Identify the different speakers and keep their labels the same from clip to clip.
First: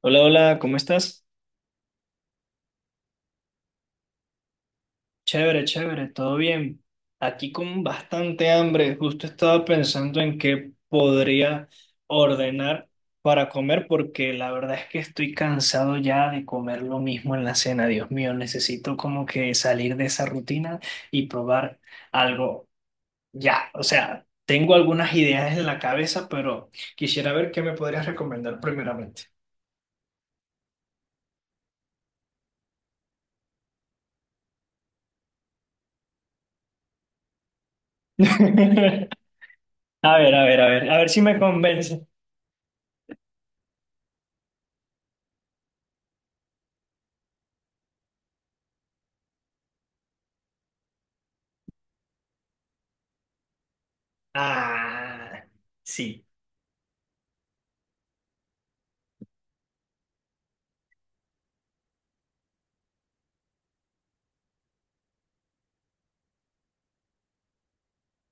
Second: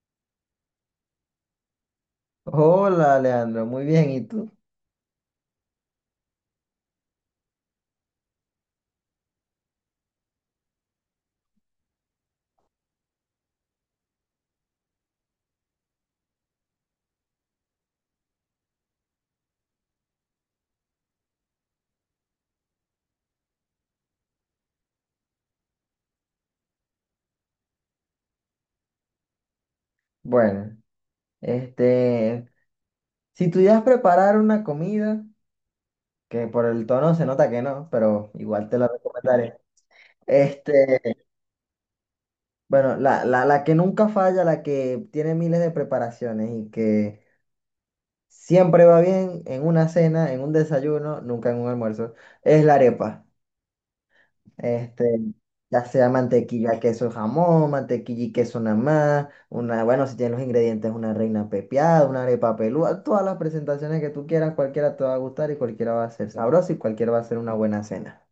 Speaker 1: Hola, hola, ¿cómo estás?
Speaker 2: Hola, Leandro, muy bien, ¿y tú?
Speaker 1: Chévere, chévere, todo bien. Aquí con bastante hambre. Justo estaba pensando en qué podría ordenar para comer porque la verdad es que estoy cansado ya de comer lo mismo en la cena. Dios mío, necesito como que salir de esa rutina y probar algo ya. O sea, tengo algunas ideas en la cabeza, pero quisiera ver qué me podrías recomendar primeramente.
Speaker 2: Bueno, este, si pudieras preparar una comida, que por el tono se nota que no, pero igual te la recomendaré.
Speaker 1: A ver, a ver, a ver, a ver
Speaker 2: Este,
Speaker 1: si me convence.
Speaker 2: bueno, la que nunca falla, la que tiene miles de preparaciones y que siempre va bien en una cena, en un desayuno, nunca en un almuerzo, es la arepa. Este,
Speaker 1: Ah,
Speaker 2: ya sea
Speaker 1: sí,
Speaker 2: mantequilla, queso, jamón, mantequilla y queso nada más, una, bueno, si tienes los ingredientes, una reina pepiada, una arepa pelúa, todas las presentaciones que tú quieras, cualquiera te va a gustar y cualquiera va a ser sabroso y cualquiera va a ser una buena cena.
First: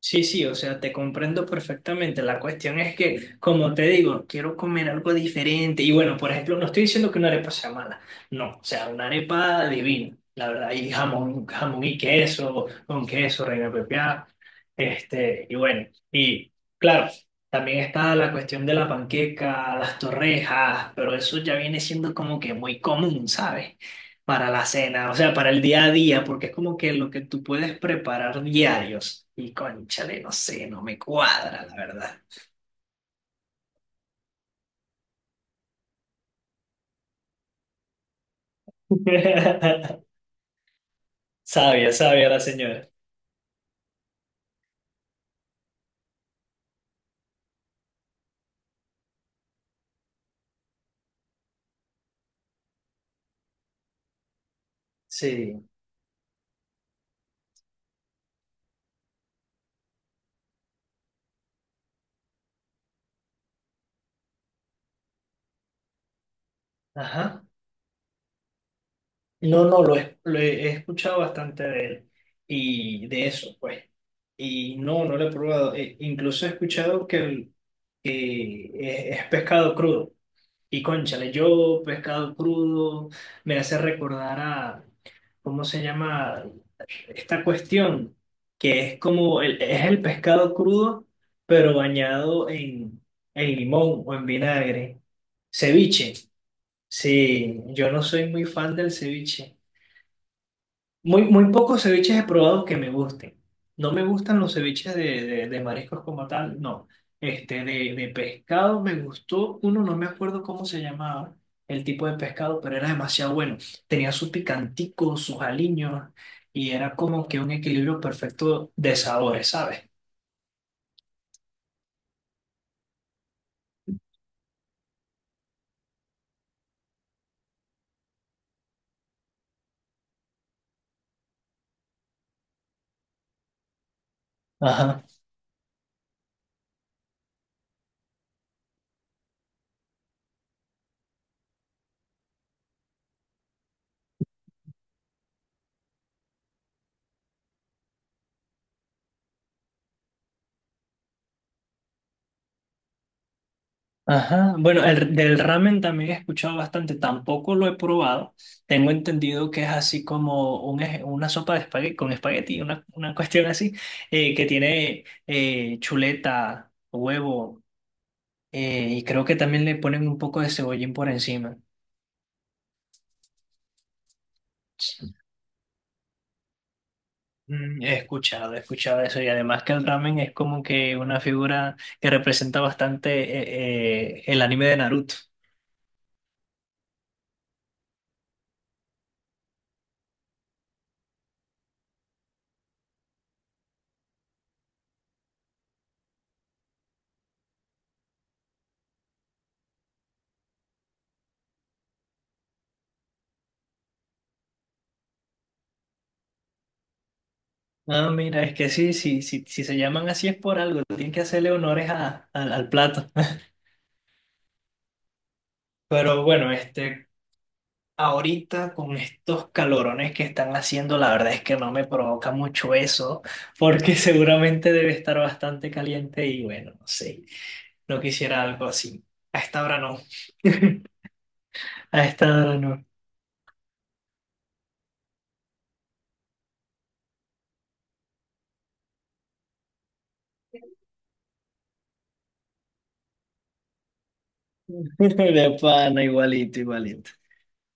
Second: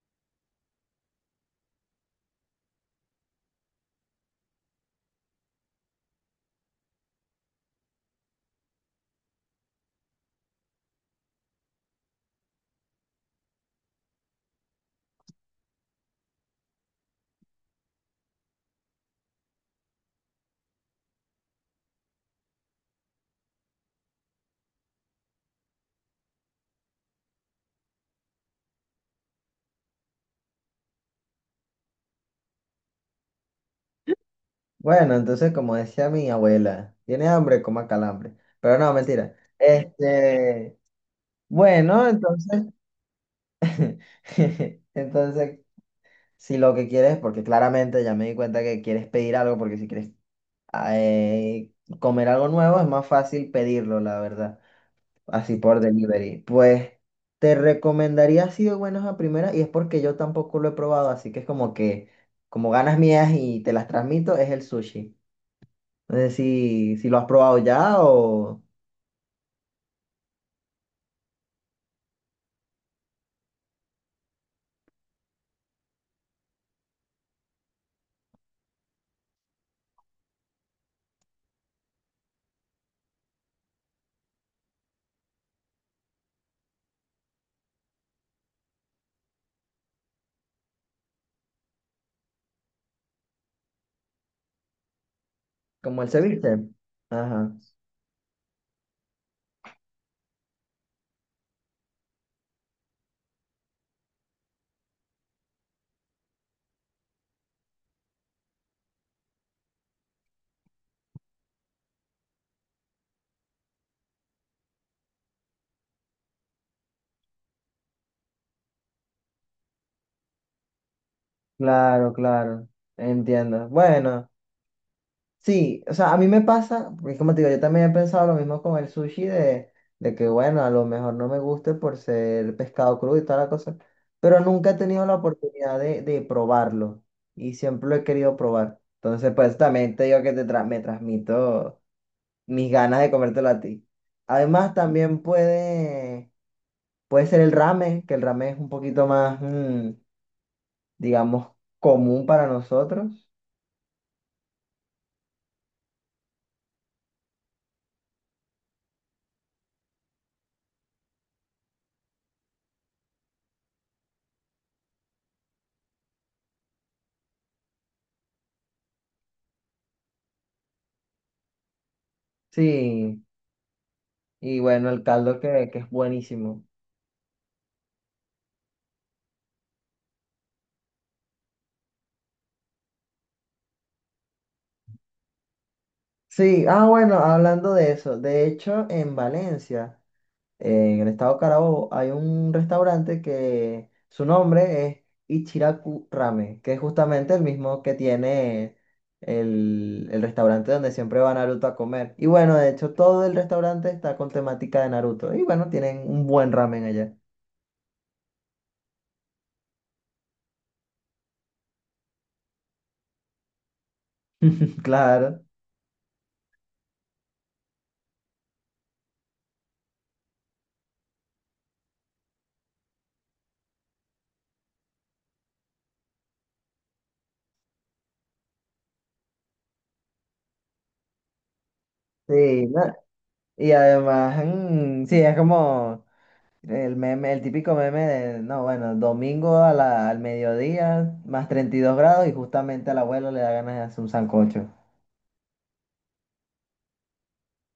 Speaker 1: sí, sí, o sea, te comprendo perfectamente. La cuestión es que, como te digo, quiero comer algo diferente. Y bueno, por ejemplo, no estoy diciendo que una arepa sea mala, no, o sea, una arepa divina, la verdad, y jamón, jamón y queso, con queso, reina pepiada, y bueno, y claro, también está la cuestión de la panqueca, las torrejas, pero eso ya viene siendo como que muy común, ¿sabes? Para la cena, o sea, para el día a día, porque es como que lo que tú puedes preparar diarios. Y cónchale, no sé, no me cuadra, la verdad.
Speaker 2: Bueno, entonces, como decía mi abuela, tiene hambre, coma calambre. Pero no, mentira.
Speaker 1: Sabia,
Speaker 2: Bueno,
Speaker 1: sabia la
Speaker 2: entonces,
Speaker 1: señora.
Speaker 2: entonces, si lo que quieres, porque claramente ya me di cuenta que quieres pedir algo, porque si quieres ah, eh, comer algo nuevo, es más fácil pedirlo, la verdad, así
Speaker 1: Sí,
Speaker 2: por delivery. Pues te recomendaría así de buenas a primeras, y es porque yo tampoco lo he probado, así que es como que, como ganas mías y te las transmito, es el sushi. No sé si lo has
Speaker 1: ajá.
Speaker 2: probado ya o
Speaker 1: No, no, lo he escuchado bastante de él y de eso, pues. Y no, no lo he probado. Incluso he escuchado que, que es pescado crudo. Y cónchale, yo pescado crudo me hace recordar a, ¿cómo se llama? Esta cuestión que es como es el pescado crudo, pero bañado en limón o en vinagre.
Speaker 2: como el
Speaker 1: Ceviche.
Speaker 2: ceviche. Ajá,
Speaker 1: Sí, yo no soy muy fan del ceviche. Muy, muy pocos ceviches he probado que me gusten. No me gustan los ceviches de mariscos como tal, no. De pescado me gustó uno, no me acuerdo cómo se llamaba el tipo de pescado, pero era demasiado bueno. Tenía su picantico, sus aliños, y era como que un equilibrio perfecto de sabores, ¿sabes?
Speaker 2: claro, claro, entiendo. Bueno. Sí, o sea, a mí me pasa, porque como te digo, yo también he pensado lo mismo con el sushi de que, bueno, a lo mejor no me guste por ser pescado crudo y toda la cosa, pero nunca he
Speaker 1: Ajá.
Speaker 2: tenido la oportunidad de probarlo y siempre lo he querido probar. Entonces, pues también te digo que me transmito mis ganas de comértelo a ti. Además, también puede ser el ramen, que el ramen es un poquito más, digamos, común para nosotros.
Speaker 1: Ajá, bueno, del ramen también he escuchado bastante, tampoco lo he probado. Tengo entendido que es así como una sopa de espagueti, con espagueti, una cuestión así, que tiene chuleta, huevo, y creo que también le ponen un poco de cebollín por encima.
Speaker 2: Sí, y bueno, el caldo que es buenísimo.
Speaker 1: Mm, he escuchado, he escuchado eso y además que el ramen es como que una figura que representa bastante el anime de Naruto.
Speaker 2: Sí, ah, bueno, hablando de eso, de hecho, en Valencia, en el estado Carabobo, hay un restaurante que su nombre es Ichiraku Ramen, que es justamente el mismo que tiene el restaurante donde siempre va Naruto a comer. Y bueno, de hecho, todo el restaurante está con temática de Naruto. Y bueno, tienen un buen ramen allá.
Speaker 1: Ah, mira, es que sí, sí, sí, si se llaman así es por algo, tienen que hacerle honores al plato.
Speaker 2: Claro.
Speaker 1: Pero bueno, ahorita con estos calorones que están haciendo, la verdad es que no me provoca mucho eso, porque seguramente debe estar bastante caliente y bueno, no sé, no quisiera algo así. A esta hora no. A esta hora
Speaker 2: Sí, ¿no?
Speaker 1: no.
Speaker 2: Y además, mm, sí, es como. El meme, el típico meme de, no, bueno, domingo al mediodía, más 32 grados y justamente al abuelo le da ganas de hacer un sancocho.
Speaker 1: De pana, igualito, igualito.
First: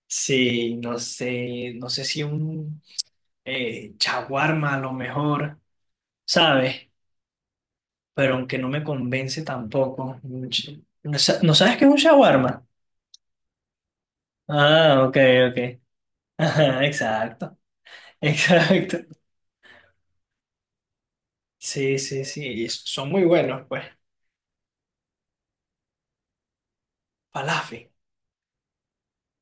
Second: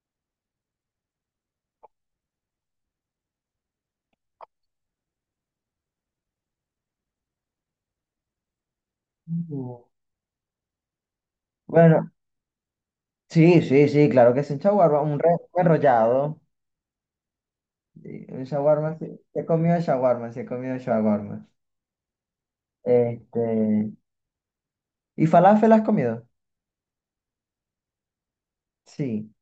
Speaker 1: Sí, no sé, no sé si un chaguarma a lo mejor, ¿sabes? Pero aunque no me convence
Speaker 2: No.
Speaker 1: tampoco. Un no sabes qué es un
Speaker 2: Bueno,
Speaker 1: shawarma?
Speaker 2: sí, sí, sí, claro que es un shawarma,
Speaker 1: Ah, ok,
Speaker 2: un
Speaker 1: ok.
Speaker 2: enrollado.
Speaker 1: Ajá, exacto,
Speaker 2: Sí, un
Speaker 1: exacto.
Speaker 2: shawarma, sí. Sí he comido shawarma, sí he comido shawarma.
Speaker 1: Sí, sí, sí, y son muy buenos, pues.
Speaker 2: Este, ¿Y falafel has comido?
Speaker 1: Falafel.
Speaker 2: Sí.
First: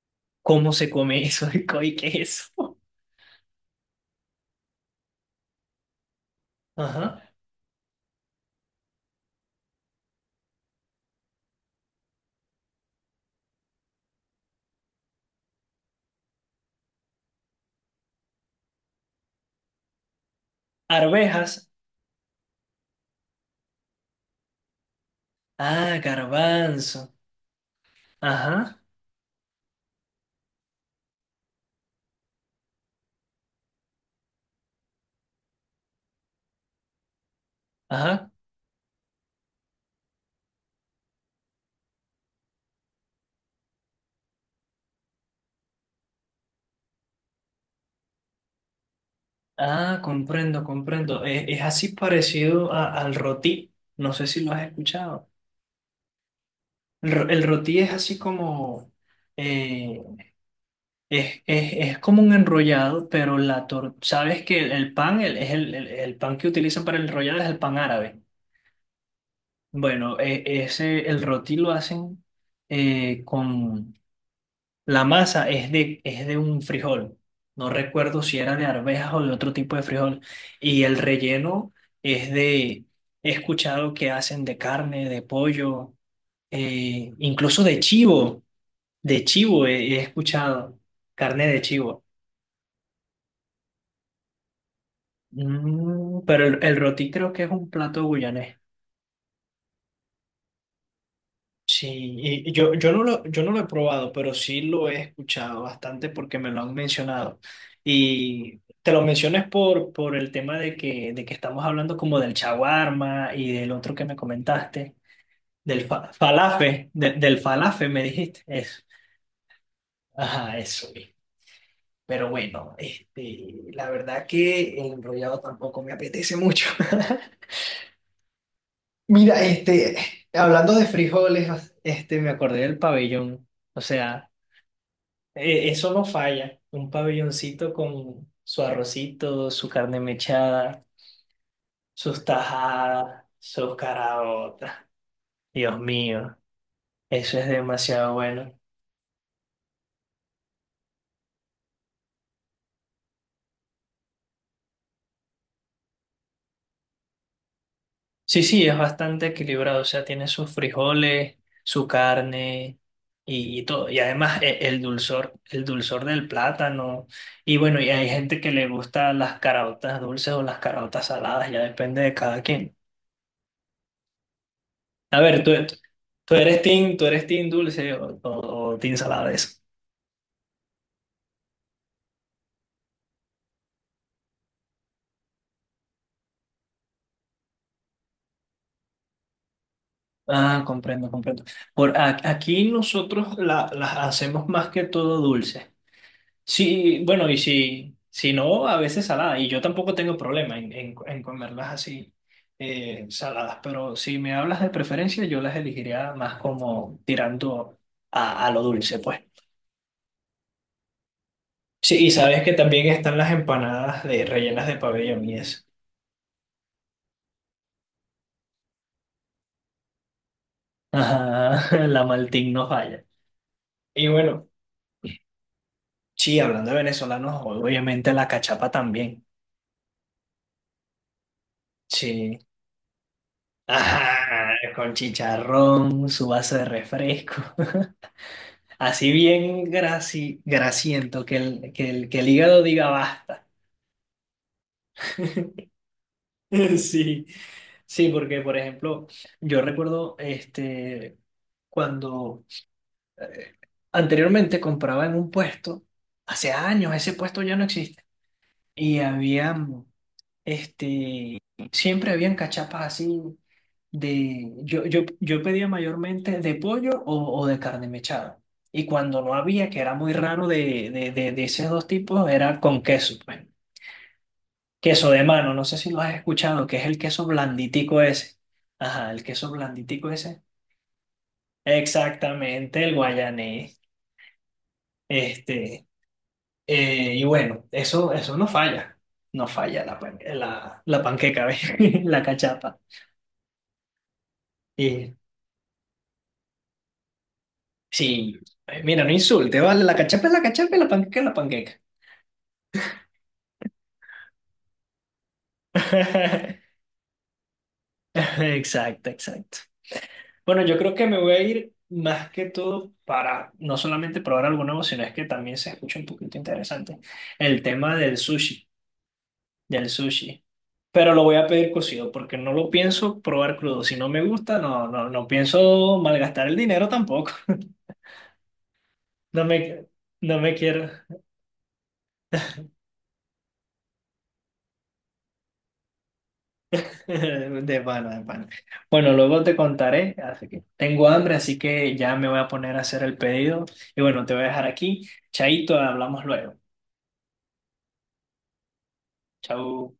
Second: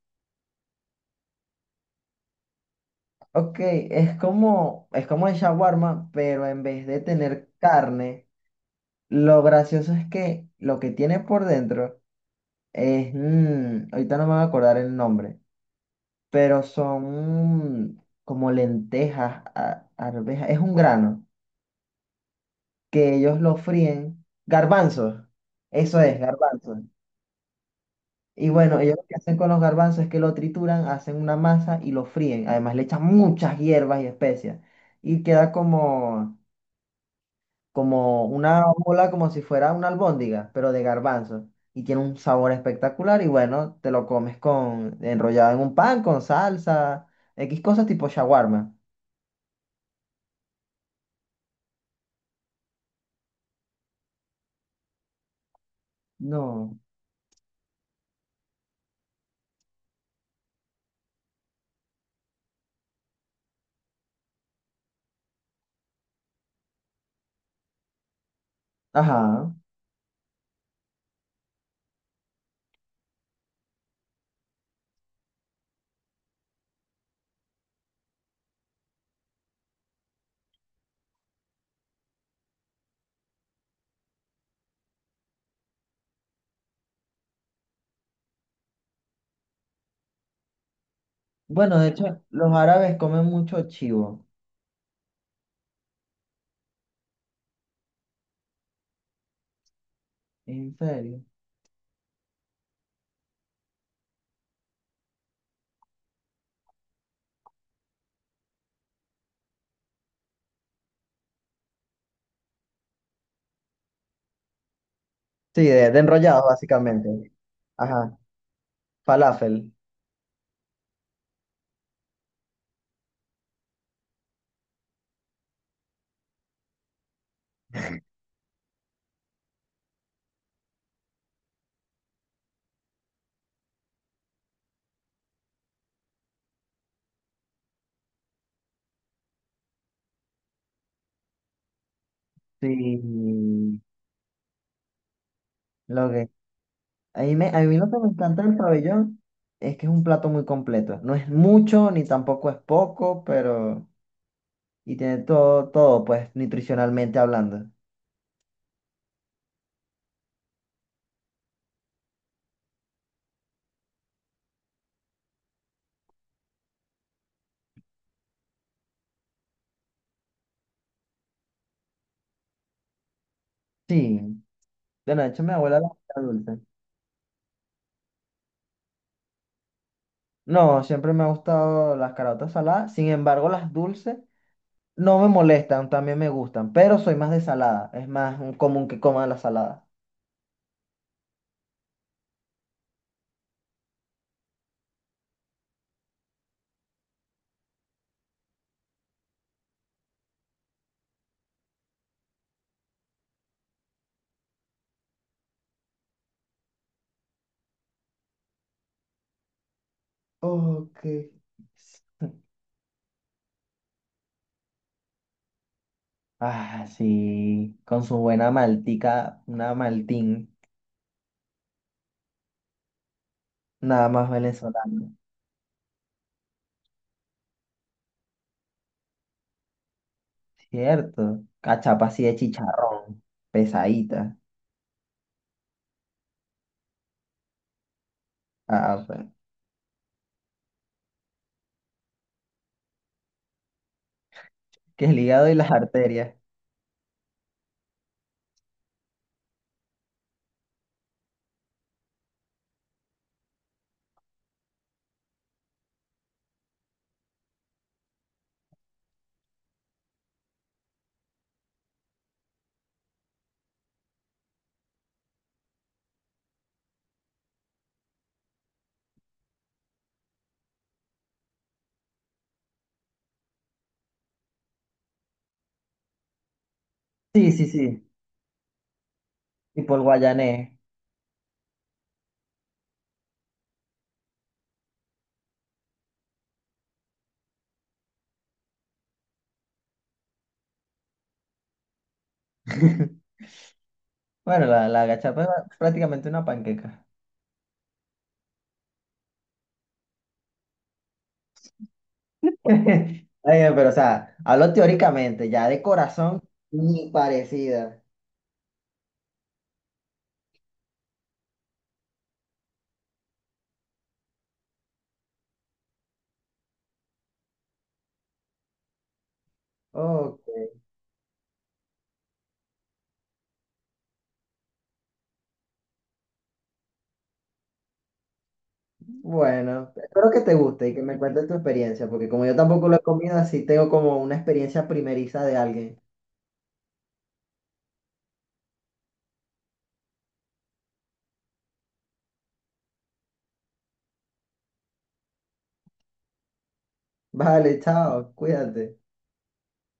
Speaker 1: ¿Cómo se come eso y queso?
Speaker 2: Ok, es como el shawarma, pero en vez de
Speaker 1: Ajá.
Speaker 2: tener carne, lo gracioso es que lo que tiene por dentro es, mm, ahorita no me voy a acordar el nombre, pero son mm, como lentejas, arvejas, es un grano
Speaker 1: Arvejas.
Speaker 2: que ellos lo fríen, garbanzos,
Speaker 1: Ah,
Speaker 2: eso es, garbanzos.
Speaker 1: garbanzo.
Speaker 2: Y
Speaker 1: Ajá,
Speaker 2: bueno, ellos lo que hacen con los garbanzos es que lo trituran, hacen una masa y lo fríen. Además le echan muchas hierbas y especias. Y queda como, como
Speaker 1: ajá.
Speaker 2: una bola, como si fuera una albóndiga, pero de garbanzo. Y tiene un sabor espectacular y bueno, te lo comes con enrollado en un pan, con salsa, X cosas tipo shawarma.
Speaker 1: Ah, comprendo, comprendo. Es así parecido al rotí. No sé si lo has escuchado.
Speaker 2: No.
Speaker 1: El, el rotí es así como... eh, es, es como un enrollado, pero la tor sabes que el pan es el pan que utilizan para el enrollado es el pan árabe.
Speaker 2: Ajá.
Speaker 1: Bueno, ese el roti lo hacen con la masa es de un frijol. No recuerdo si era de arvejas o de otro tipo de frijol y el relleno es de he escuchado que hacen de carne, de pollo, incluso de chivo he escuchado carne de
Speaker 2: Bueno, de
Speaker 1: chivo.
Speaker 2: hecho, los árabes comen mucho chivo.
Speaker 1: Mm, pero el roti creo que es un plato guyanés.
Speaker 2: ¿En serio?
Speaker 1: Sí, y yo no lo, yo no lo he probado, pero sí lo he escuchado bastante porque me lo han mencionado. Y te lo mencionas por el tema de que estamos hablando como del shawarma y del otro que me comentaste,
Speaker 2: Sí, de enrollado,
Speaker 1: falafe,
Speaker 2: básicamente.
Speaker 1: del falafe me
Speaker 2: Ajá.
Speaker 1: dijiste. Eso.
Speaker 2: Falafel.
Speaker 1: Ajá, eso mismo. Pero bueno, la verdad que el enrollado tampoco me apetece mucho. Mira, hablando de frijoles, me acordé del pabellón. O sea, eso no falla. Un pabelloncito con su arrocito, su carne mechada, sus tajadas, sus
Speaker 2: Sí.
Speaker 1: caraotas. Dios
Speaker 2: Lo que...
Speaker 1: mío,
Speaker 2: A mí,
Speaker 1: eso es
Speaker 2: a mí lo que me
Speaker 1: demasiado
Speaker 2: encanta del
Speaker 1: bueno.
Speaker 2: pabellón es que es un plato muy completo. No es mucho, ni tampoco es poco, pero... y tiene todo, todo, pues, nutricionalmente hablando.
Speaker 1: Sí, sí, es bastante equilibrado, o sea, tiene sus frijoles, su carne y todo. Y además el dulzor del plátano. Y bueno, y hay gente que le gusta las caraotas dulces o las caraotas saladas, ya depende de cada quien.
Speaker 2: Sí,
Speaker 1: A
Speaker 2: bueno, de hecho
Speaker 1: ver, tú,
Speaker 2: mi
Speaker 1: tú
Speaker 2: abuela las hacía
Speaker 1: tú
Speaker 2: dulces.
Speaker 1: eres team, tú eres team dulce o team salada eso.
Speaker 2: No, siempre me ha gustado las caraotas saladas, sin embargo las dulces no me molestan, también me gustan, pero soy más de salada, es más común que coma la salada.
Speaker 1: Ah, comprendo, comprendo. Por aquí nosotros las hacemos más que todo dulces. Sí, bueno, y si no, a veces salada. Y yo tampoco tengo problema en comerlas así, saladas. Pero si me hablas de preferencia, yo las elegiría más como tirando a lo dulce, pues.
Speaker 2: Ok.
Speaker 1: Sí, y sabes que también están las empanadas de rellenas de pabellón y eso.
Speaker 2: Ah, sí, con su buena maltica, una maltín,
Speaker 1: Ajá, la Maltín no falla. Y
Speaker 2: nada más
Speaker 1: bueno,
Speaker 2: venezolano,
Speaker 1: sí, hablando de venezolanos, obviamente la cachapa también.
Speaker 2: cierto. Cachapa así de
Speaker 1: Sí.
Speaker 2: chicharrón, pesadita.
Speaker 1: Ajá, con chicharrón, su vaso de refresco.
Speaker 2: Ah,
Speaker 1: Así
Speaker 2: pues,
Speaker 1: bien graci, grasiento, que el hígado diga basta.
Speaker 2: que el hígado y las arterias.
Speaker 1: Sí, sí, porque por ejemplo, yo recuerdo cuando anteriormente compraba en un puesto, hace años ese puesto ya no existe, y había Este, siempre habían cachapas así de, yo pedía mayormente de pollo o de carne mechada. Y cuando no había, que era muy raro de esos dos tipos, era con queso, pues. Queso de mano, no sé si lo has escuchado, que es el queso
Speaker 2: Sí, sí,
Speaker 1: blanditico
Speaker 2: sí.
Speaker 1: ese. Ajá, el queso
Speaker 2: Y por
Speaker 1: blanditico ese.
Speaker 2: guayanés.
Speaker 1: Exactamente, el guayanés. Este, y bueno, eso no falla. No falla la panqueca, ¿ves? La cachapa.
Speaker 2: Bueno, la
Speaker 1: Y
Speaker 2: gachapa es prácticamente una panqueca.
Speaker 1: sí, mira, no insulte, ¿vale? La cachapa es la cachapa y la panqueca es la panqueca.
Speaker 2: Está pero o sea, hablo teóricamente, ya de corazón, ni parecida.
Speaker 1: Exacto, exacto. Bueno, yo creo que me voy a ir más que todo para no solamente probar algo nuevo, sino es que también se escucha un poquito interesante el tema del sushi, del
Speaker 2: Ok,
Speaker 1: sushi. Pero lo voy a pedir cocido porque no lo pienso probar crudo. Si no me gusta, no, no, no pienso malgastar el dinero tampoco. No me,
Speaker 2: bueno, espero
Speaker 1: no
Speaker 2: que te
Speaker 1: me quiero.
Speaker 2: guste y que me cuentes tu experiencia, porque como yo tampoco lo he comido, así tengo como una experiencia primeriza de alguien.
Speaker 1: De pana, de pana. Bueno, luego te contaré, así que tengo hambre, así que ya me voy a poner a hacer el pedido. Y bueno, te voy a dejar aquí. Chaito, hablamos luego.
Speaker 2: Vale, chao, cuídate.
Speaker 1: Chau.